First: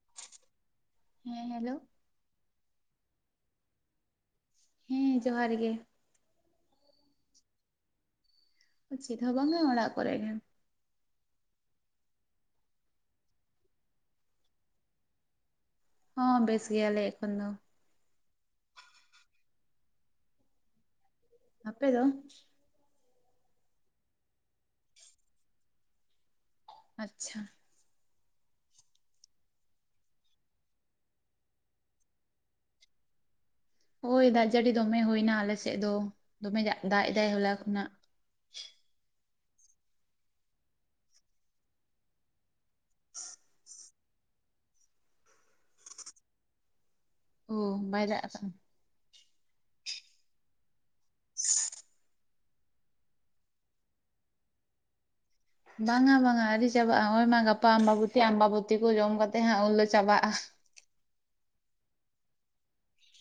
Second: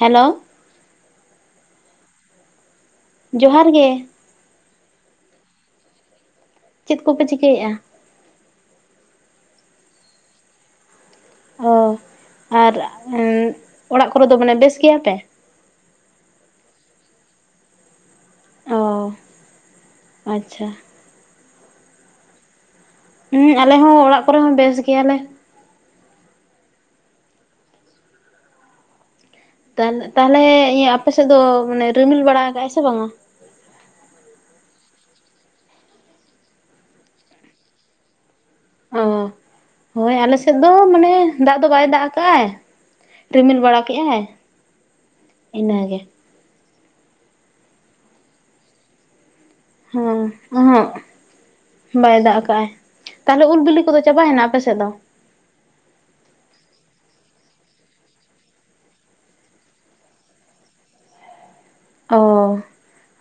hello ᱦᱮᱸ hello ᱡᱚᱦᱟᱨ ᱜᱮ ᱦᱮᱸ ᱡᱚᱦᱟᱨ ᱜᱮ ᱪᱮᱫ ᱠᱚᱯᱮ ᱪᱤᱠᱟᱹᱭᱮᱫᱼᱟ ᱪ ᱫᱚ ᱵᱟᱝᱟ ᱚᱲᱟᱜ ᱠᱚᱨᱮᱜ ᱚ ᱟᱨ ᱚᱲᱟᱜ ᱠᱚᱨᱮ ᱫᱚ ᱢᱟᱱᱮ ᱵᱮᱥ ᱜᱮᱭᱟ ᱯᱮ ᱦᱚᱸ ᱵᱮᱥ ᱜᱮᱭᱟᱞᱮ ᱮᱠᱷᱚᱱ ᱫᱚ ᱚ ᱟᱪᱪᱷᱟ ᱟᱯᱮ ᱫᱚ ᱦᱮᱸ ᱟᱞᱮ ᱦᱚᱸ ᱚᱲᱟᱜ ᱠᱚᱨᱮ ᱦᱚᱸ ᱵᱮᱥ ᱜᱮᱭᱟᱞᱮ ᱟᱪᱪᱷᱟ ᱛᱟᱦᱞᱮ ᱟᱯᱮ ᱥᱮᱫ ᱫᱚ ᱨᱤᱢᱤᱞ ᱵᱟᱲᱟ ᱠᱟᱜ ᱟᱭ ᱥᱮ ᱵᱟᱝᱟ ᱳᱭ ᱫᱟᱜ ᱡᱟᱹᱲᱤ ᱫᱚᱢᱮ ᱦᱩᱭ ᱱᱟ ᱟᱞᱮ ᱥᱮᱫ ᱫᱚ ᱫᱚᱢᱮ ᱫᱟᱜ ᱮᱫᱟᱭ ᱦᱚᱞᱟ ᱠᱷᱚᱱᱟᱜ ᱚ ᱦᱳᱭ ᱟᱞᱮ ᱥᱮᱫ ᱫᱚ ᱢᱟᱱᱮ ᱫᱟᱜ ᱫᱚ ᱵᱟᱭ ᱫᱟᱜ ᱟᱠᱟᱫ ᱟᱭ ᱨᱤᱢᱤᱞ ᱵᱟᱲᱟ ᱠᱮᱫᱮᱜᱼᱟᱭ ᱤᱱᱟᱹᱜᱮ ᱚ ᱵᱟᱭᱨᱟᱜ ᱠᱟᱱᱟ ᱦᱮᱸ ᱟ ᱵᱟᱭ ᱫᱟᱜ ᱟᱠᱟᱟᱜ ᱟᱭ ᱛᱟᱦᱞᱮ ᱩᱞ ᱵᱤᱞᱤ ᱠᱚᱫᱚ ᱪᱟᱵᱟᱭᱮᱱᱟ ᱟᱯᱮ ᱥᱮᱫ ᱫᱚ ᱵᱟᱝᱟ ᱵᱟᱝᱟ ᱟᱹᱰᱤ ᱪᱟᱵᱟᱜᱼᱟ ᱱᱚᱜᱼᱚᱭ ᱢᱟ ᱜᱟᱯᱟ ᱟᱢᱵᱟᱵᱛᱤ ᱟᱢᱵᱟᱵᱚᱛ ᱠᱚ ᱡᱚᱢ ᱠᱟᱛᱮᱮᱫ ᱦᱟᱸᱜ ᱩᱱᱞ ᱪᱟᱵᱟᱜᱼᱟ ᱚ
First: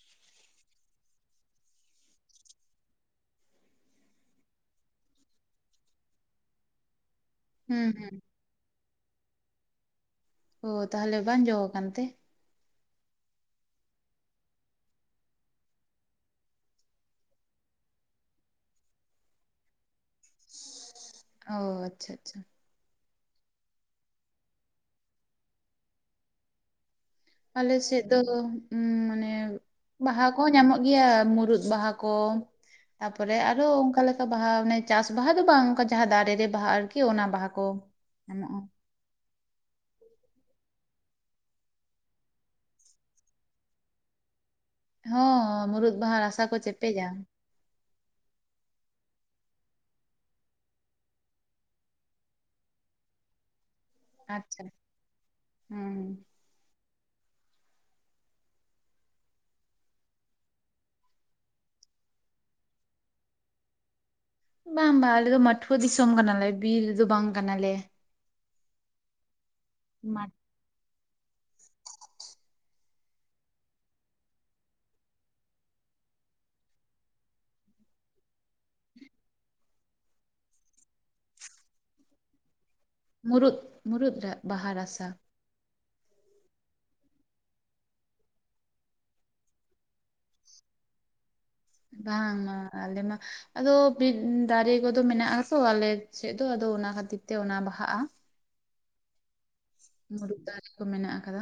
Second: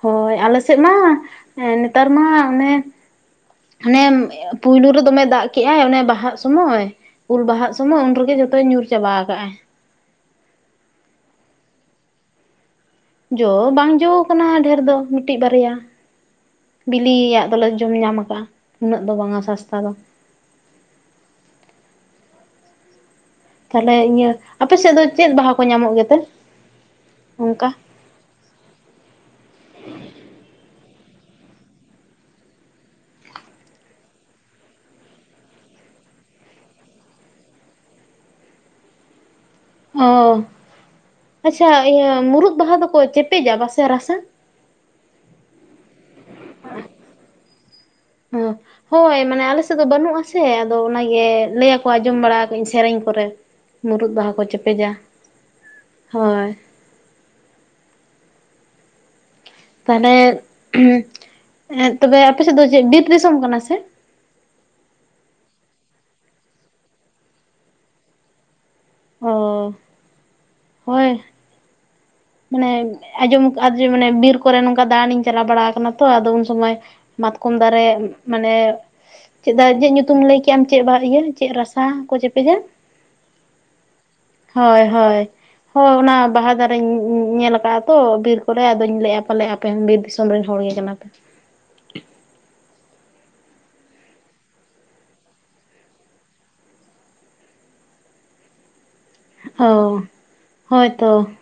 ᱦᱳᱭ ᱟᱞᱮ ᱥᱮᱫ ᱢᱟ ᱱᱮᱛᱟᱨ ᱢᱟ ᱚᱱᱮ ᱟᱱᱮ ᱯᱳᱭᱞᱳ ᱨᱮ ᱫᱚᱢᱮ ᱫᱟᱜ ᱠᱮᱜᱟᱭ ᱚᱱᱮ ᱵᱟᱦᱟᱜ ᱥᱚᱢᱚᱭ ᱩᱞ ᱵᱟᱦᱟᱜ ᱦᱩᱸ ᱥᱚᱢᱚᱭ ᱦᱩᱸ ᱩᱱᱨᱮᱜᱮ ᱡᱚᱛᱚᱭ ᱧᱩᱨ ᱪᱟᱵᱟ ᱟᱠᱟᱟᱜ ᱟᱭ ᱚ ᱛᱟᱦᱞᱮ ᱵᱟᱝ ᱡᱚ ᱠᱟᱱᱟᱱᱛᱮ ᱡᱚ ᱵᱟᱝ ᱡᱚ ᱠᱟᱱᱟ ᱰᱷᱮᱨ ᱫᱚ ᱢᱤᱫᱴᱤᱡ ᱵᱟᱨᱭᱟ ᱵᱤᱞᱤᱭᱟᱜ ᱫᱚᱞᱮ ᱡᱚᱢ ᱧᱟᱢ ᱠᱟᱜᱼᱟ ᱩᱱᱟᱹᱜ ᱫᱚ ᱵᱟᱝᱼᱟ ᱥᱟᱥᱛᱟ ᱫᱚ ᱚ ᱟᱪᱪᱷᱟ ᱟᱪᱪᱷᱟ ᱛᱟᱦᱞᱮ ᱤᱭᱟᱹ ᱟᱯᱮ ᱥᱮᱫ ᱫᱚ ᱪᱮᱫ ᱵᱟᱦᱟ ᱠᱚ ᱧᱟᱢᱚᱜ ᱜᱮᱛᱮ ᱚᱱᱠᱟ ᱟᱞ ᱥᱮᱫ ᱫᱚ ᱢᱟᱱᱮ ᱵᱟᱦᱟ ᱠᱚᱦᱚᱸ ᱧᱟᱢᱚᱜᱼᱟ ᱜᱮᱭᱟ ᱢᱩᱨᱩᱫ ᱵᱟᱦᱟ ᱠᱚ ᱛᱟᱨᱯᱚᱨᱮ ᱟᱨᱚ ᱚᱱᱠᱟ ᱞᱮᱠᱟ ᱵᱟᱦᱟᱮ ᱪᱟᱥ ᱵᱟᱦᱟ ᱫᱚ ᱵᱟᱝ ᱚᱱᱠᱟ ᱡᱟᱦᱟᱸ ᱫᱟᱨᱮ ᱨᱮ ᱵᱟᱦᱟ ᱟᱨᱠᱤ ᱚᱱᱟ ᱵᱟᱦᱟ ᱠᱚ ᱜᱟᱱᱚᱜᱼᱟ ᱦ ᱟᱪᱪᱷᱟ ᱤᱭᱟᱹ ᱢᱩᱨᱩᱫ ᱵᱟᱦᱟ ᱫᱚᱠᱚ ᱪᱮᱯᱮᱡᱟ ᱵᱟᱥᱮ ᱨᱟᱥᱟᱝ ᱦᱚᱸ ᱢᱩᱨᱩᱩᱫ ᱵᱟᱦᱟ ᱨᱟᱥᱟ ᱠᱚ ᱪᱮᱯᱮᱡᱟ ᱦᱸ ᱦᱳᱭ ᱢᱟᱱᱮ ᱟᱞᱮ ᱥᱮᱫ ᱫᱚ ᱵᱟᱹᱱᱩᱜ ᱟᱥᱮ ᱟᱫᱚ ᱚᱱᱟᱜᱮ ᱞᱟᱹᱭ ᱟᱠᱚ ᱟᱸᱡᱚᱢ ᱵᱟᱲᱟᱧ ᱥᱮᱨᱮᱧ ᱠᱚᱨᱮ ᱢᱩᱨᱩᱫ ᱵᱟᱦᱟ ᱠᱚ ᱟᱪᱪᱷᱟ ᱪᱮᱯᱮᱡᱟ ᱦᱩᱸ ᱦᱳᱭ ᱛᱟᱦᱞᱮ ᱛᱚᱵᱮ ᱟᱯᱮ ᱥᱮᱫ ᱫᱚ ᱪᱮᱫ ᱵᱤᱨ ᱫᱤᱥᱚᱢ ᱠᱟᱱᱟ ᱥᱮ ᱵᱟᱝ ᱵᱟᱝ ᱟᱞᱮ ᱫᱚ ᱢᱟᱟᱹᱴᱷᱩᱣᱟᱹ ᱫᱤᱥᱚᱢ ᱠᱟᱱᱟᱞᱮ ᱵᱤᱨ ᱫᱚ ᱵᱟᱝ ᱠᱟᱱᱟᱞᱮ ᱚ ᱢᱟ ᱦᱳᱭ ᱢᱟᱱᱮ ᱟᱸᱡᱚᱢᱟᱱᱮ ᱵᱤᱨ ᱠᱚᱨᱮ ᱱᱚᱝᱠᱟ ᱫᱟᱬᱟᱱᱤᱧ ᱪᱟᱞᱟᱣ ᱵᱟᱲᱟ ᱠᱟᱱᱟ ᱛᱚ ᱟᱫᱚ ᱩᱱ ᱥᱚᱢᱚᱭ ᱢᱟᱛᱠᱚᱢ ᱫᱟᱨᱮ ᱢᱟᱱᱮ ᱪᱮᱫᱟᱜ ᱪᱮᱫ ᱧᱩᱛᱩᱢ ᱞᱟᱹᱭ ᱠᱮᱜ ᱟᱢ ᱪᱮᱫ ᱤᱭᱟᱹ ᱪᱮᱫ ᱨᱟᱥᱟ ᱠᱚ ᱪᱮᱯᱮᱜᱟ ᱢᱩᱩᱨᱩᱫ ᱢᱩᱩᱨᱩᱩᱫ ᱨᱮ ᱵᱟᱦᱟ ᱨᱟᱥᱟ ᱦᱳᱭ ᱦᱳᱭ ᱚᱱᱟ ᱵᱟᱦᱟ ᱫᱟᱨᱮᱧ ᱧᱮᱞ ᱠᱟᱜᱼᱟ ᱛᱚ ᱵᱤᱨ ᱠᱚᱨᱮᱜ ᱟᱫᱚᱧ ᱞᱟᱹᱭᱼᱟ ᱯᱟᱞᱮ ᱟᱯᱮ ᱦᱚᱸ ᱵᱤᱨ ᱫᱤᱥᱚᱢ ᱨᱮᱱ ᱦᱚᱲ ᱜᱮ ᱠᱟᱱᱟᱯᱮ ᱵᱟᱝᱟ ᱟᱞᱮ ᱢᱟ ᱟᱫᱚ ᱵᱤᱨ ᱫᱟᱨᱮ ᱠᱚᱫᱚ ᱢᱮᱱᱟᱜ ᱟᱛᱚ ᱟᱞᱮ ᱥᱮᱫ ᱫᱚ ᱟᱫᱚ ᱚᱱᱟ ᱠᱷᱟᱹᱛᱤᱨ ᱛᱮ ᱚᱱᱟ ᱵᱟᱦᱟᱜᱼᱟ ᱚ ᱢᱩᱨᱩᱫ ᱫᱟᱨᱮ ᱠᱚ ᱢᱮᱱᱟᱜ ᱦᱳᱭᱛᱚ ᱟᱠᱟᱫᱟ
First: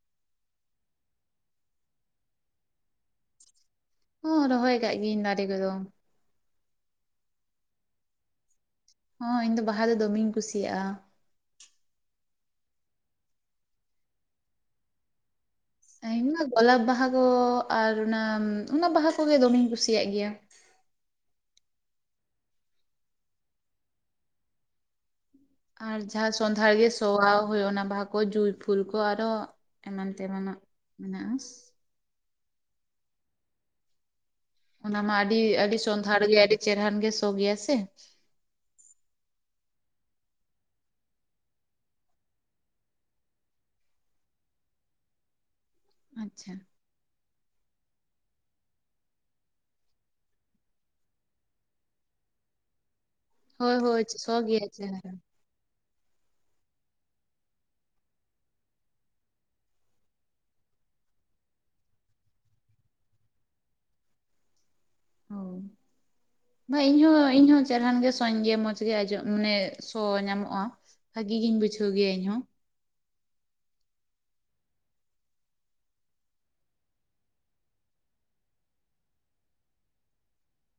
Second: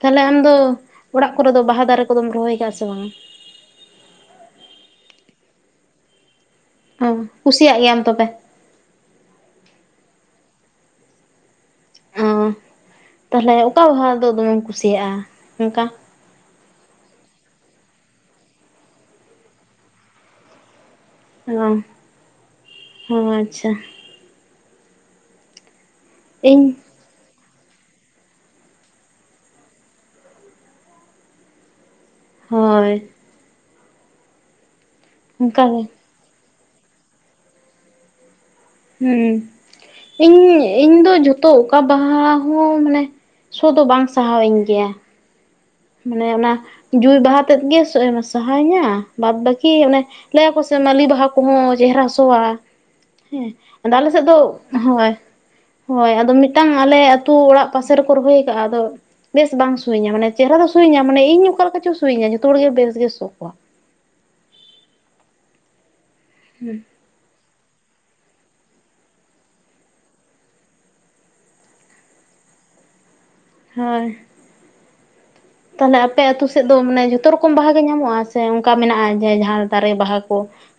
ᱛᱟᱦᱞᱮ ᱟᱢᱫᱚ ᱚᱲᱟᱜ ᱠᱚᱨᱮ ᱫᱚ ᱵᱟᱦᱟ ᱫᱟᱨᱮ ᱠᱚᱫᱚᱢ ᱨᱚᱦᱚᱭ ᱠᱟᱜᱼᱟ ᱥᱮ ᱵᱟᱝᱟ ᱦᱚᱸ ᱨᱚᱦᱚᱭ ᱟᱠᱟᱟᱜ ᱜᱤᱭᱟᱹᱧ ᱫᱟᱨᱮ ᱠᱚᱫᱚ ᱚ ᱠᱩᱥᱤᱭᱟᱜ ᱜᱮᱭᱟᱢ ᱛᱚᱵᱮ ᱦᱚᱸ ᱤᱧ ᱫᱚ ᱵᱟᱦᱟ ᱫᱚ ᱫᱚᱢᱮᱧ ᱠᱩᱥᱤᱭᱟᱜᱼᱟ ᱚ ᱛᱟᱦᱞᱮ ᱚᱠᱟ ᱵᱟᱦᱟ ᱫᱚ ᱫᱚᱢᱮᱢ ᱠᱩᱥᱤᱭᱟᱜᱼᱟ ᱚᱱᱠᱟ ᱢᱟ ᱜᱳᱞᱟᱯ ᱵᱟᱦᱟᱜ ᱟᱨ ᱚᱱᱟ ᱚᱱᱟ ᱵᱟᱦᱟ ᱠᱚᱜᱮ ᱫᱚᱢᱮᱧ ᱠᱩᱥᱤᱭᱟᱜ ᱜᱮᱭᱟ ᱚ ᱦ ᱟᱪᱪᱷᱟ ᱟᱨ ᱡᱟᱦᱟᱸ ᱥᱚᱸᱫᱷᱟᱲ ᱤᱧ ᱜᱮ ᱥᱚᱣᱟ ᱦᱳᱭ ᱚᱱᱟ ᱵᱟᱦᱟ ᱠᱚ ᱡᱩᱭ ᱯᱷᱩᱞ ᱠᱚ ᱟᱨᱚ ᱮᱢᱟᱱ ᱛᱮᱢᱟᱱᱟᱜ ᱢᱮᱱᱟᱜᱼᱟ ᱦᱳᱭ ᱚᱱᱟ ᱢᱟ ᱟᱹᱰᱤ ᱟᱹᱰᱤ ᱚᱱᱠᱟᱜᱮ ᱥᱚᱸᱫᱷᱟᱲ ᱜᱮ ᱟᱹᱰᱤ ᱪᱮᱦᱨᱟᱱ ᱜᱮ ᱥᱚ ᱜᱮᱭᱟ ᱥᱮ ᱦᱮᱸ ᱤᱧ ᱤᱧ ᱫᱚ ᱡᱚᱛᱚ ᱚᱠᱟ ᱵᱟᱦᱟ ᱦᱚᱸ ᱢᱟᱱᱮ ᱥᱚ ᱫᱚ ᱵᱟᱝ ᱥᱟᱦᱟᱣᱤᱧ ᱜᱮᱭᱟ ᱢᱟᱱᱮ ᱚᱱᱟ ᱟᱪᱪᱷᱟ ᱡᱩᱭ ᱵᱟᱦᱟ ᱛ ᱜᱮ ᱥ ᱮᱢ ᱥᱟᱦᱟᱭᱤᱧᱟ ᱵᱟᱫ ᱵᱟᱹᱠᱤ ᱚᱱᱮ ᱞᱟᱹᱭᱟᱠᱚ ᱥᱮ ᱢᱟᱹᱞᱤ ᱵᱟᱦᱟ ᱠᱚᱦᱚᱸ ᱪᱮᱦᱨᱟ ᱥᱚᱣᱟ ᱦᱮᱸ ᱦᱳᱭ ᱟᱫᱚ ᱦᱳᱭ ᱟᱞᱮ ᱥᱮᱫ ᱥᱚ ᱫᱚ ᱜᱮᱭᱟ ᱦᱳᱭ ᱪᱮᱦᱨᱟ ᱦᱳᱭ ᱟᱫᱚ ᱢᱤᱫᱴᱟᱝ ᱟᱞᱮ ᱟᱹᱛᱩ ᱚᱲᱟᱜ ᱯᱟᱥᱮ ᱨᱮᱠᱚ ᱨᱚᱦᱚᱭ ᱠᱟᱜ-ᱟ ᱟᱫᱚ ᱵᱮᱥ ᱵᱟᱝ ᱥᱩᱭᱤᱧᱟ ᱢᱟᱱᱮ ᱪᱮᱦᱨᱟ ᱫᱚ ᱥᱩᱭᱤᱧᱟ ᱢᱟᱱᱮ ᱤᱧ ᱚᱠᱟ ᱞᱮᱠᱟ ᱪᱚ ᱥᱩᱭᱤᱧᱟ ᱡᱚᱛᱚ ᱦᱚᱲ ᱜᱮ ᱵᱮᱥ ᱜᱮ ᱥᱚ ᱠᱚᱣᱟ ᱤᱧ ᱦᱚᱸ ᱤᱧ ᱦᱚᱸ ᱪᱮᱨᱦᱟᱱ ᱜᱮ ᱥᱚᱭᱮᱧ ᱜᱮ ᱢᱚᱡᱽ ᱜᱮ--ᱢᱟᱱᱮ ᱥᱚ ᱧᱟᱢᱚᱜᱼᱟ ᱵᱷᱟᱹᱜᱤ ᱜᱤᱧ ᱵᱩᱡᱷᱟᱹᱣ ᱜᱮᱭᱟ ᱤᱧᱦᱚᱸ ᱦᱳᱭ ᱛᱟᱦᱞᱮ ᱟᱯᱮ ᱟᱹᱛᱩ ᱥᱮᱫ ᱫᱚ ᱢᱟᱱᱮ ᱡᱷᱚᱛᱚ ᱨᱚᱠᱚᱢ ᱵᱟᱦᱟ ᱜᱮ ᱧᱟᱢᱚᱜᱼᱟ ᱥᱮ ᱚᱱᱠᱟ ᱢᱮᱱᱟᱜᱼᱟ ᱡᱮ ᱡᱟᱦᱟᱸ ᱫᱟᱨᱮ ᱵᱟᱦᱟ ᱠᱚ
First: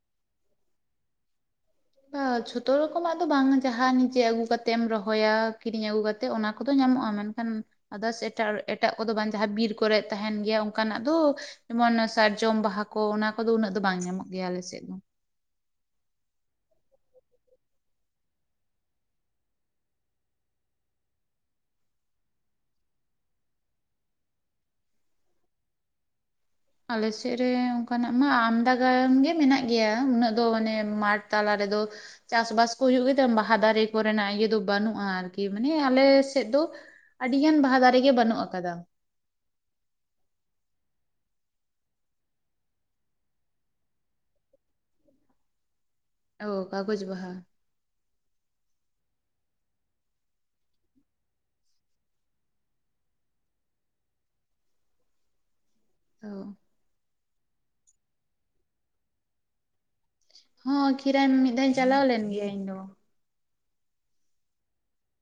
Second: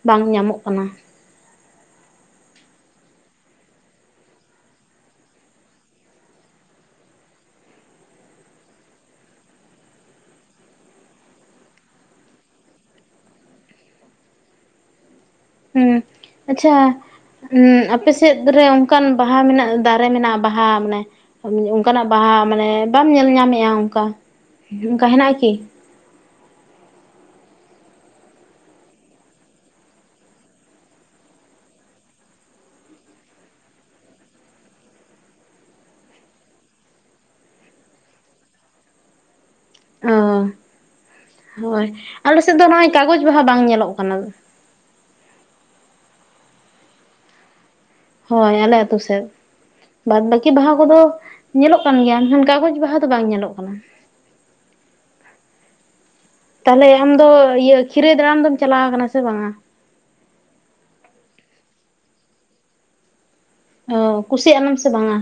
ᱵᱟᱝ ᱧᱟᱢᱚᱜ ᱠᱟᱱᱟ ᱵᱟ ᱡᱷᱚᱛᱚ ᱨᱚᱠᱚᱢᱟᱜ ᱫᱚ ᱵᱟᱝ ᱡᱟᱦᱟᱸ ᱱᱤᱡᱮ ᱟᱹᱜᱩ ᱠᱟᱛᱮᱢ ᱨᱚᱦᱚᱭᱟ ᱠᱤᱨᱤᱧ ᱟᱹᱜᱩ ᱠᱟᱛᱮᱜ ᱚᱱᱟ ᱠᱚᱫᱚ ᱧᱟᱢ [unintelligible] ᱜᱟ ᱢᱮᱱᱠᱷᱟᱱ ᱟᱫᱟᱥ ᱮᱴᱟᱜ ᱠᱚᱫᱚ ᱵᱟᱝ ᱡᱟᱦᱟᱸ ᱵᱤᱨ ᱠᱚᱨᱮᱜ ᱛᱟᱦᱮᱱ ᱜᱮᱭᱟ ᱚᱱᱠᱟᱱᱟᱜ ᱫᱚ- [unintelligible] ᱥᱟᱨᱡᱚᱢ ᱵᱟᱦᱟ ᱠᱚ ᱚᱱᱟ ᱠᱚᱫᱚ ᱩᱱᱟᱹᱜ ᱫᱚ ᱵᱟᱝ ᱧᱟᱢᱚᱜ ᱜᱮᱭᱟ ᱟᱞᱮ ᱥᱮᱫ ᱫᱚ ᱦᱩᱸ ᱟᱪᱪᱷᱟ ᱦᱩᱸ ᱟᱯᱮ ᱥᱮᱫ ᱨᱮ ᱚᱱᱠᱟᱱ ᱵᱟᱦᱟ ᱢᱮᱱᱟᱜᱼᱟ ᱫᱟᱨᱮ ᱢᱮᱱᱟᱜᱼᱟ ᱵᱟᱦᱟ ᱢᱟᱱᱮ ᱚᱱᱠᱟᱱᱟᱜ ᱵᱟᱦᱟ ᱢᱟᱱᱮ ᱵᱟᱢ ᱧᱮᱞ ᱧᱟᱢᱮᱜᱼᱟ ᱚᱱᱠᱟ, ᱚᱱᱠᱟ ᱦᱮᱱᱟᱜ ᱟᱠᱤ ᱟᱞᱮᱥᱮᱜ ᱨᱮ ᱚᱱᱠᱟ ᱱᱟᱜ ᱢᱟ ᱟᱢᱫᱟ ᱜᱟᱱ ᱜᱮ ᱢᱮᱱᱟᱜ ᱜᱮᱭᱟ ᱩᱱᱟᱹᱜ ᱫᱚ ᱟᱱᱮ ᱢᱟᱴᱷ ᱛᱟᱞᱟᱨᱮ ᱟᱞᱮ ᱫᱚ ᱪᱟᱥ ᱵᱟᱥ ᱠᱚ ᱦᱩᱭᱩᱜ ᱜᱮᱛᱮ ᱵᱟᱦᱟ ᱫᱟᱨᱮ ᱠᱚᱨᱮᱱᱟᱜ ᱤᱭᱟᱹ ᱫᱚ ᱵᱟᱹᱱᱩᱜᱼᱟ ᱟᱨᱠᱤ ᱢᱟᱱᱮ ᱟᱞᱮ ᱥᱮᱫ ᱫᱚ ᱟᱹᱰᱤᱜᱟᱱ ᱵᱟᱦᱟ ᱫᱟᱨᱮᱜᱮ ᱵᱟᱹᱱᱩᱜ ᱟᱠᱟᱫᱟ ᱚ ᱦᱳᱭ ᱟᱞᱮ ᱥᱮᱫ ᱫᱚ ᱱᱚᱜᱼᱚᱭ ᱠᱟᱜᱚᱡᱽ ᱵᱟᱦᱟ ᱵᱟᱝ ᱧᱮᱞᱚᱜ ᱠᱟᱱᱟ ᱳ ᱠᱟᱜᱚᱡᱽ ᱵᱟᱦᱟ ᱦᱳᱭ ᱟᱞᱮ ᱟᱛᱳ ᱥᱮᱫ ᱵᱟᱫᱽ ᱵᱟᱹᱠᱤ ᱵᱟᱦᱟ ᱠᱚᱫᱚ ᱧᱮᱞᱚᱜ ᱠᱟᱱ ᱜᱮᱭᱟ [unintelligible] ᱠᱟᱜᱚᱡᱽ ᱵᱟᱦᱟ ᱫᱚ ᱵᱟᱝ ᱧᱮᱞᱚᱜ ᱠᱟᱱᱟ [unintelligible] ᱚ ᱛᱟᱦᱞᱮ ᱟᱢᱫᱚ ᱤᱭᱟᱹ ᱠᱷᱤᱨᱟᱹᱭ ᱫᱟᱲᱟᱱ ᱫᱚᱢ ᱪᱟᱞᱟᱣ ᱠᱟᱱᱟ ᱥᱮ ᱵᱟᱝ-ᱟ ᱦᱚᱸ ᱠᱷᱤᱨᱟᱹᱭ ᱢᱤᱫ ᱫᱷᱟᱣ ᱤᱧ ᱪᱟᱞᱟᱣ ᱞᱮᱱ ᱜᱮᱭᱟ ᱤᱧ ᱫᱚ ᱚ ᱠᱩᱥᱤ ᱟᱱᱟᱢ ᱥᱮ ᱵᱟᱝᱼᱟ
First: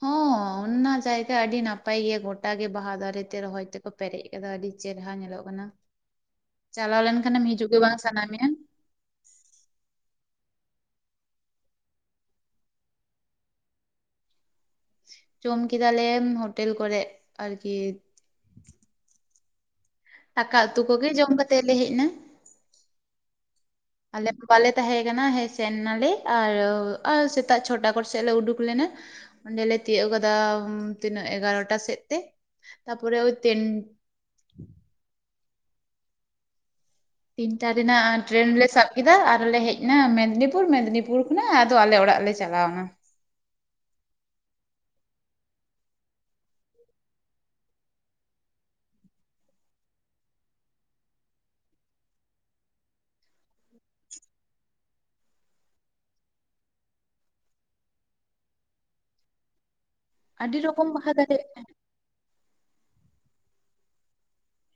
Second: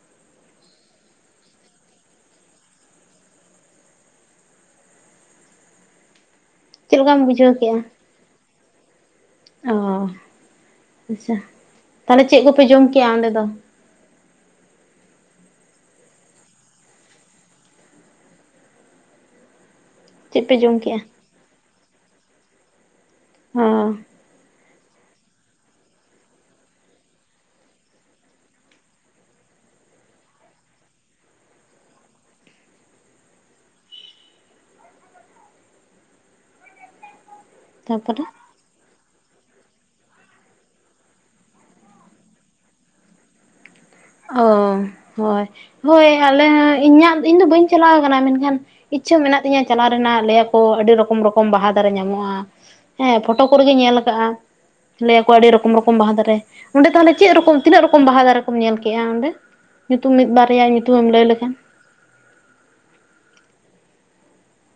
ᱦᱚᱸ ᱚᱱ-ᱱᱟ ᱡᱟᱭᱜᱟ ᱟᱹᱰᱤ ᱱᱟᱯᱟᱭ ᱜᱮᱭᱟ ᱜᱚᱴᱟᱜ ᱜᱮ ᱵᱟᱦᱟ ᱫᱟᱨᱮ ᱛᱮ ᱨᱚᱦᱚᱭ ᱛᱮᱠᱚ ᱯᱮᱨᱮᱡ ᱠᱟᱫᱟ ᱟᱹᱰᱤ ᱪᱮᱨᱦᱨᱟ ᱧᱮᱞᱚᱜ ᱠᱟᱱᱟ [unintelligible] ᱪᱟᱞᱟᱣ ᱞᱮᱱ ᱞᱮᱠᱟᱢ ᱠᱷᱟᱱᱮᱢ ᱵᱩᱡᱷᱟᱹᱣ ᱦᱤᱡᱩᱜ ᱜᱮ ᱠᱮᱜᱼᱟ ᱵᱟᱝ ᱥᱟᱱᱟ ᱢᱮᱭᱟ ᱚ ᱟᱪᱪᱷᱟ ᱛᱟᱦᱞᱮ ᱪᱮᱫ ᱠᱚᱯᱮ ᱡᱚᱢ ᱠᱮᱜᱼᱟ ᱚᱸᱰᱮ ᱫᱚ ᱡᱚᱢ ᱠᱮᱫᱟᱞᱮ ᱦᱳᱴᱮᱞ ᱠᱚᱨᱮᱜ ᱟᱨᱠᱤ ᱪᱮᱫ ᱫᱟᱠᱟ ᱯᱮ ᱡᱚᱢ ᱩᱛᱩ ᱠᱮᱜᱼᱟ ᱠᱚᱜᱮ ᱡᱚᱢ ᱠᱟᱛᱮᱜ ᱞᱮ ᱦᱮᱡ ᱱᱟ ᱚ ᱟᱞᱮ [unintelligible] ᱛᱟᱦᱮᱸ ᱠᱟᱱᱟ ᱦᱮᱡ ᱥᱮᱱ ᱱᱟᱞᱮ ᱟᱨ, ᱟᱨ ᱥᱮᱛᱟᱜ ᱪᱷᱚᱴᱟ ᱠᱚ ᱥᱮᱫ ᱞᱮ ᱩᱰᱩᱠ ᱞᱮᱱᱟ ᱚᱸᱰᱮ ᱞᱮ ᱛᱤᱭᱳᱜ ᱠᱟᱫᱟ ᱛᱤᱱᱟᱹᱜ ᱮᱜᱟᱨᱚᱴᱟ ᱥᱮᱫ ᱛᱮ ᱛᱟ ᱯᱚᱨᱮ ᱳᱭ ᱛᱤᱱ [inaudible] ᱛᱤᱱᱴᱟ ᱨᱮᱱᱟᱜ ᱛᱟᱯᱚᱨᱮ ᱴᱨᱮᱱ ᱞᱮ ᱥᱟᱵ ᱠᱮᱫᱟ ᱟᱨ ᱞᱮ ᱦᱮᱡ ᱱᱟ ᱢᱮᱫᱽᱱᱤᱯᱩᱨ ᱢᱮᱫᱽᱱᱤᱯᱩᱨ ᱠᱷᱚᱱᱟᱜ ᱟᱫᱚ ᱟᱞᱮ ᱚᱲᱟᱜ ᱞᱮ ᱪᱟᱞᱟᱣᱱᱟ ᱚ ᱦᱳᱭ, ᱦᱳᱭ ᱟᱞᱮ ᱤᱧᱟᱹᱜ ᱤᱧᱫᱚ ᱵᱟᱹᱧ ᱪᱟᱞᱟᱣ ᱠᱟᱱᱟ ᱢᱮᱱᱠᱷᱟᱱ [unintelligible] ᱪᱷᱟ ᱢᱮᱱᱟᱜ ᱛᱤᱧᱟ ᱪᱟᱞᱟᱣ ᱨᱮᱱᱟᱜ ᱞᱟᱹᱭ ᱟᱠᱚ ᱟᱹᱰᱤ ᱨᱚᱠᱚᱢ ᱨᱚᱠᱚᱢ ᱵᱟᱦᱟ ᱫᱟᱨᱮ ᱧᱟᱢᱚᱜᱼᱟ ᱦᱮᱸ ᱯᱷᱳᱴᱳ ᱠᱚᱨᱮ ᱜᱮ ᱧᱮᱞ ᱠᱟᱜᱼᱟ ᱞᱟᱹᱭ ᱟᱠᱚ ᱟᱹᱰᱤ ᱨᱚᱠᱚᱢ ᱨᱚᱠᱚᱢ ᱵᱟᱦᱟ ᱫᱟᱨᱮ ᱚᱸᱰᱮ ᱛᱟᱞᱦᱮ ᱪᱮᱫ ᱨᱚᱠᱚᱢ ᱛᱤᱱᱟᱹᱜ ᱨᱚᱠᱚᱢ ᱵᱟᱦᱟ ᱫᱟᱨᱮ ᱠᱚᱢ ᱧᱮᱞᱼ ᱠᱮᱜ-ᱟ ᱚᱸᱰᱮ ᱧᱩᱛᱩᱢ ᱢᱤᱫ ᱟᱹᱰᱤ ᱵᱟᱨᱭᱟ ᱨᱚᱠᱚᱢ ᱧᱩᱛᱩᱢ ᱮᱢ ᱵᱟᱦᱟ ᱞᱟᱹᱭ ᱫᱟᱨᱮ ᱞᱮᱠᱷᱟᱱ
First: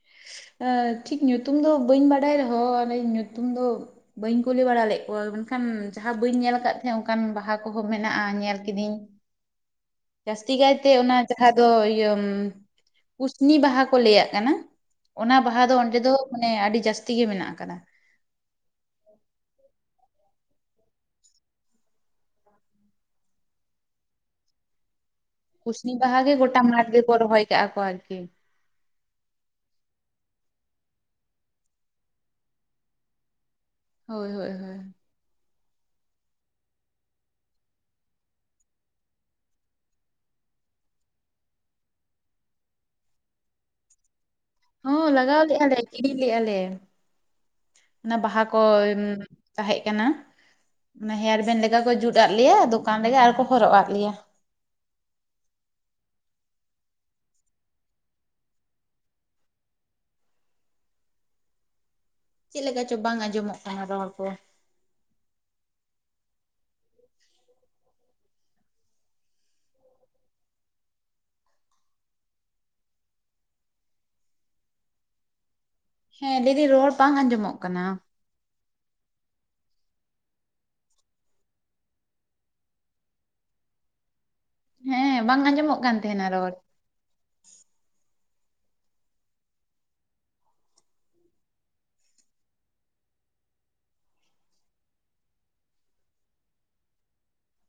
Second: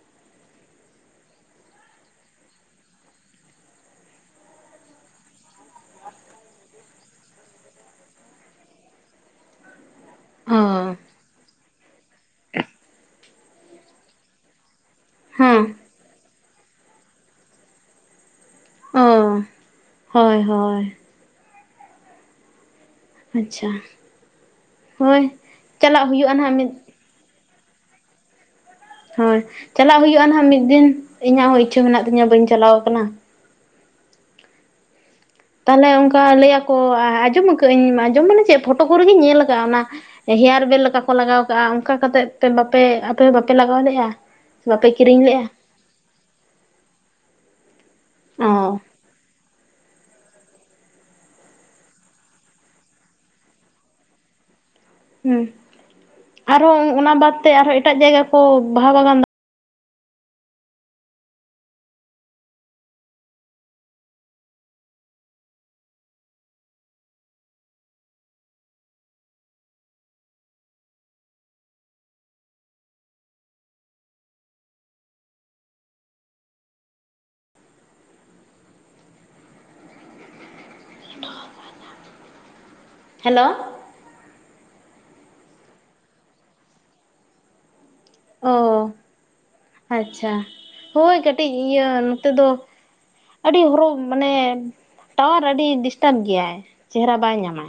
[unintelligible] [inaudible] [inaudible] [inaudible] [unintelligible] [unintelligible] [unintelligible] [unintelligible] [inaudible] [inaudible] [inaudible] [unintelligible] [unintelligible] ᱴᱷᱤᱠ ᱧᱩᱛᱩᱢ ᱫᱚ ᱵᱟᱹᱧ ᱵᱟᱰᱟᱭ ᱨᱮᱦᱚᱸ ᱚᱱᱮ ᱧᱩᱛᱩᱢ ᱫᱚ ᱵᱟᱹᱧ ᱠᱩᱞᱤ ᱵᱟᱲᱟ ᱞᱮᱫ ᱠᱚᱣᱟ ᱢᱮᱱᱠᱷᱟᱱ ᱩ ᱡᱟᱦᱟᱸ ᱵᱟᱹᱧ ᱧᱮᱞ ᱠᱟᱫ ᱛᱟᱦᱮᱱ ᱚᱱᱠᱟᱱ ᱵᱟᱦᱟ ᱠᱚᱦᱚᱸ ᱢᱮᱱᱟᱜᱼᱟ ᱧᱮᱞ ᱠᱤᱫᱤᱧ ᱡᱟᱥᱛᱤ ᱠᱟᱭ ᱛᱮ ᱚ ᱚᱱᱟ ᱡᱟᱦᱟᱸ ᱫᱚ ᱤᱭᱟᱹ ᱠᱩᱥᱱᱤ ᱵᱟᱦᱟ ᱠᱚ ᱞᱟᱹᱭᱟᱜ ᱠᱟᱱᱟ ᱚᱱᱟ ᱦᱮᱸ ᱵᱟᱦᱟ ᱫᱚ ᱚᱸᱰᱮ ᱫᱚ ᱢᱟᱱᱮ ᱟᱹᱰᱤ ᱡᱟᱹᱥᱛᱤ ᱜᱮ ᱢᱮᱱᱟᱜ ᱟᱠᱟᱫᱟ ᱚ ᱦᱳᱭ ᱦᱳᱭ ᱟᱪᱪᱷᱟ ᱦᱳᱭ ᱠᱩᱥᱱᱤ ᱪᱟᱞᱟᱜ ᱵᱟᱦᱟ ᱜᱮ ᱦᱩᱭᱩᱜᱼᱟ ᱱᱟᱦᱟᱜ ᱜᱳᱚᱴᱟ ᱢᱤᱫ ᱢᱟᱴᱷ ᱜᱮᱠᱚ ᱨᱚᱦᱚᱭ ᱠᱟᱜᱼᱟ ᱠᱚ ᱟᱨᱠᱤ ᱦᱳᱭ ᱪᱟᱞᱟᱜ ᱦᱩᱭᱩᱜᱼᱟ ᱱᱟᱦᱜ ᱢᱤᱫ ᱫᱤᱱ ᱤᱧᱟᱹᱜ ᱦᱚᱸ ᱤᱪᱪᱷᱟᱹ ᱢᱮᱱᱟᱜ ᱛᱤᱧᱟᱹ ᱵᱟᱹᱧ ᱪᱟᱞᱟᱣ ᱠᱟᱱᱟ ᱦᱳᱭ ᱦᱳᱭ ᱦᱳᱭ ᱛᱟᱦᱞᱮ ᱚᱱᱠᱟ ᱞᱟᱹᱭᱟᱠᱚ ᱟᱸᱡᱚᱢ ᱟᱠᱟᱫ ᱟᱹᱧ ᱟᱸᱡᱚᱢ ᱢᱟᱱᱮ ᱪᱮᱫ ᱯᱷᱳᱴᱳ ᱠᱚᱨᱮᱜᱤᱧ ᱧᱮᱞ ᱟᱠᱟᱫᱼᱟ ᱚᱱᱟ ᱦᱮᱭᱟᱨ ᱵᱮᱮᱞ ᱞᱮᱠᱟ ᱠᱚ ᱞᱟᱜᱟᱣ ᱠᱟᱜᱼᱟ ᱚᱱᱠᱟ ᱠᱟᱛᱮᱮᱫ ᱵᱟᱯᱮ ᱟᱯᱮ ᱦᱚᱸ ᱵᱟᱯᱮ ᱞᱟᱜᱟᱣ ᱞᱮᱼᱟ ᱦᱚᱸ ᱞᱟᱜᱟᱣ ᱞᱮᱫᱼᱟ ᱞᱮ ᱠᱤᱨᱤᱧ ᱞᱮᱫᱼᱟ ᱞᱮ ᱚᱱᱟ ᱵᱟᱦᱟ ᱠᱚ ᱚ ᱛᱟᱦᱮᱸ ᱠᱟᱱᱟ ᱚᱱᱟ ᱦᱮᱭᱟᱨ ᱵᱮᱱ ᱞᱮᱠᱟ ᱠᱚ ᱡᱩᱛ ᱟᱫ ᱞᱮᱭᱟ ᱫᱚᱠᱟᱱ ᱨᱮᱜᱮ ᱟᱨ ᱠᱚ ᱦᱚᱨᱚᱜ ᱟᱫ ᱞᱮᱭᱟ ᱦᱮᱸ ᱟᱨᱦᱚᱸ ᱚᱱᱟ ᱵᱟᱫᱛᱮ ᱟᱨᱦᱚᱸ ᱮᱴᱟᱜ ᱡᱟᱭᱜᱟ ᱠᱚ ᱵᱟᱦᱟ ᱵᱟᱜᱟᱱ ᱫᱟ ᱪᱮᱫ ᱞᱮᱠᱟ ᱪᱚ ᱵᱟᱝ ᱟᱸᱡᱚᱢᱚᱜ ᱠᱟᱱᱟ ᱨᱚᱲ ᱠᱚ ᱦᱮᱸ ᱫᱤᱫᱤ ᱨᱚᱲ ᱵᱟᱝ ᱟᱸᱡᱚᱢᱚᱜ ᱠᱟᱱᱟ ᱦᱮᱞᱳ ᱦᱮᱸ ᱵᱟᱝ ᱟᱸᱡᱚᱢᱚᱜ ᱠᱟᱱ ᱛᱟᱦᱮᱱᱟ ᱨᱚᱲ ᱚ ᱟᱪᱪᱷᱟ ᱦᱳᱭ ᱠᱟᱹᱴᱤᱡ ᱤᱭᱟᱹ ᱱᱚᱛᱮ ᱫᱚ ᱟᱹᱰᱤ ᱦᱚᱨᱚᱜ ᱢᱟᱱᱮ ᱴᱟᱣᱟᱨ ᱟᱹᱰᱤ ᱰᱤᱥᱴᱟᱵᱽ ᱜᱮᱭᱟᱭ ᱪᱮᱦᱨᱟ ᱵᱟᱭ ᱧᱟᱢᱟ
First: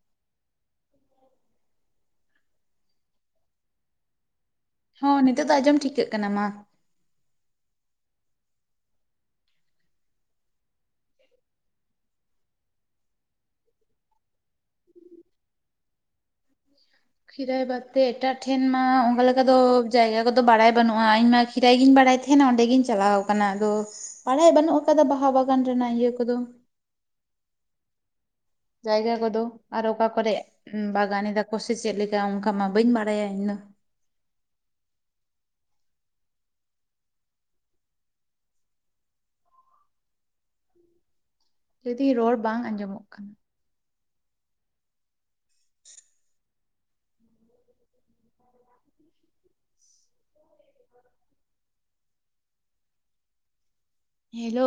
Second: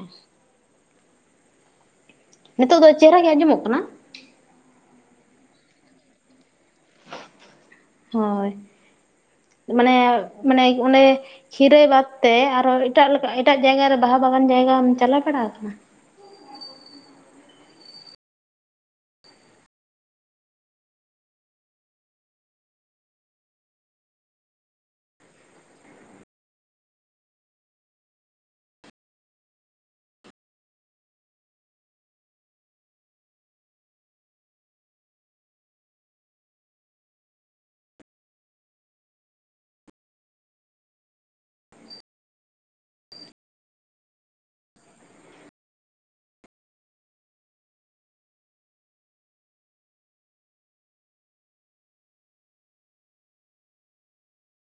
ᱱᱤᱛᱚᱜ ᱫᱚ ᱪᱮᱦᱨᱟ ᱜᱮ ᱟᱸᱡᱚᱢᱚᱜ ᱠᱟᱱᱟ ᱦᱚᱸ ᱱᱤᱛᱚᱜ ᱫᱚ ᱟᱸᱡᱚᱢ ᱴᱷᱤᱠᱟᱹᱜ ᱠᱟᱱᱟ ᱢᱟ ᱦᱳᱭ ᱢᱟᱱᱮ ᱢᱟᱱᱮ ᱚᱸᱰᱮ ᱠᱷᱤᱨᱟᱹᱭ ᱵᱟᱫ ᱛᱮ ᱟᱨᱦᱚᱸ ᱮᱴᱟᱜ ᱞᱮᱠᱟ ᱮᱴᱟᱜ ᱡᱟᱭᱜᱟ ᱨᱮ ᱵᱟᱦᱟ ᱵᱟᱜᱟᱱ ᱡᱟᱭᱜᱟᱟᱢ ᱪᱟᱞᱟᱣ ᱵᱟᱲᱟ ᱟᱠᱟᱱᱟ ᱠᱷᱤᱨᱟᱭ ᱵᱟᱫᱛᱮ ᱮᱴᱟᱜ ᱴᱷᱮᱱ ᱢᱟ ᱚᱱᱠᱟ ᱞᱮᱠᱟ ᱫᱚ ᱡᱟᱭᱜᱟ ᱠᱚᱫᱚ ᱵᱟᱲᱟᱭ ᱵᱟᱹᱱᱩᱜᱼᱟ ᱤᱧᱢᱟ ᱠᱷᱤᱨᱟᱭ ᱜᱤᱧ ᱵᱟᱲᱟᱭᱟ ᱵᱟᱲᱟᱭ ᱛᱟᱦᱮᱱᱟ ᱚᱸᱰᱮᱜᱤᱧ ᱪᱟᱞᱟᱣ ᱠᱟᱱᱟ ᱟᱫᱚ ᱵᱟᱲᱟᱭ ᱵᱟᱹᱱᱩᱜ ᱟᱠᱟᱫᱟ ᱵᱟᱦᱟ ᱵᱟᱜᱟᱱ ᱨᱮᱱᱟᱜ ᱤᱭᱟᱹ ᱠᱚᱫᱚ ᱟᱨ [unintelligible] ᱡᱟᱭᱜᱟ ᱠᱚᱫᱚ ᱟᱨ ᱚᱠᱟ ᱠᱚᱨᱮ ᱵᱟᱜᱟᱱ ᱮᱫᱟᱠᱚ ᱥᱮ ᱪᱮᱫᱮᱠᱟ ᱚᱱᱠᱟ ᱢᱟ ᱵᱟᱹᱧ ᱵᱟᱲᱟᱭᱟ ᱤᱧ ᱫᱚ ᱟ [unintelligible] ᱡᱚᱫᱤ ᱨᱚᱲ ᱵᱟᱝ ᱟᱸᱡᱚᱢᱚᱜ ᱠᱟᱱᱟ ᱦᱮᱞᱳ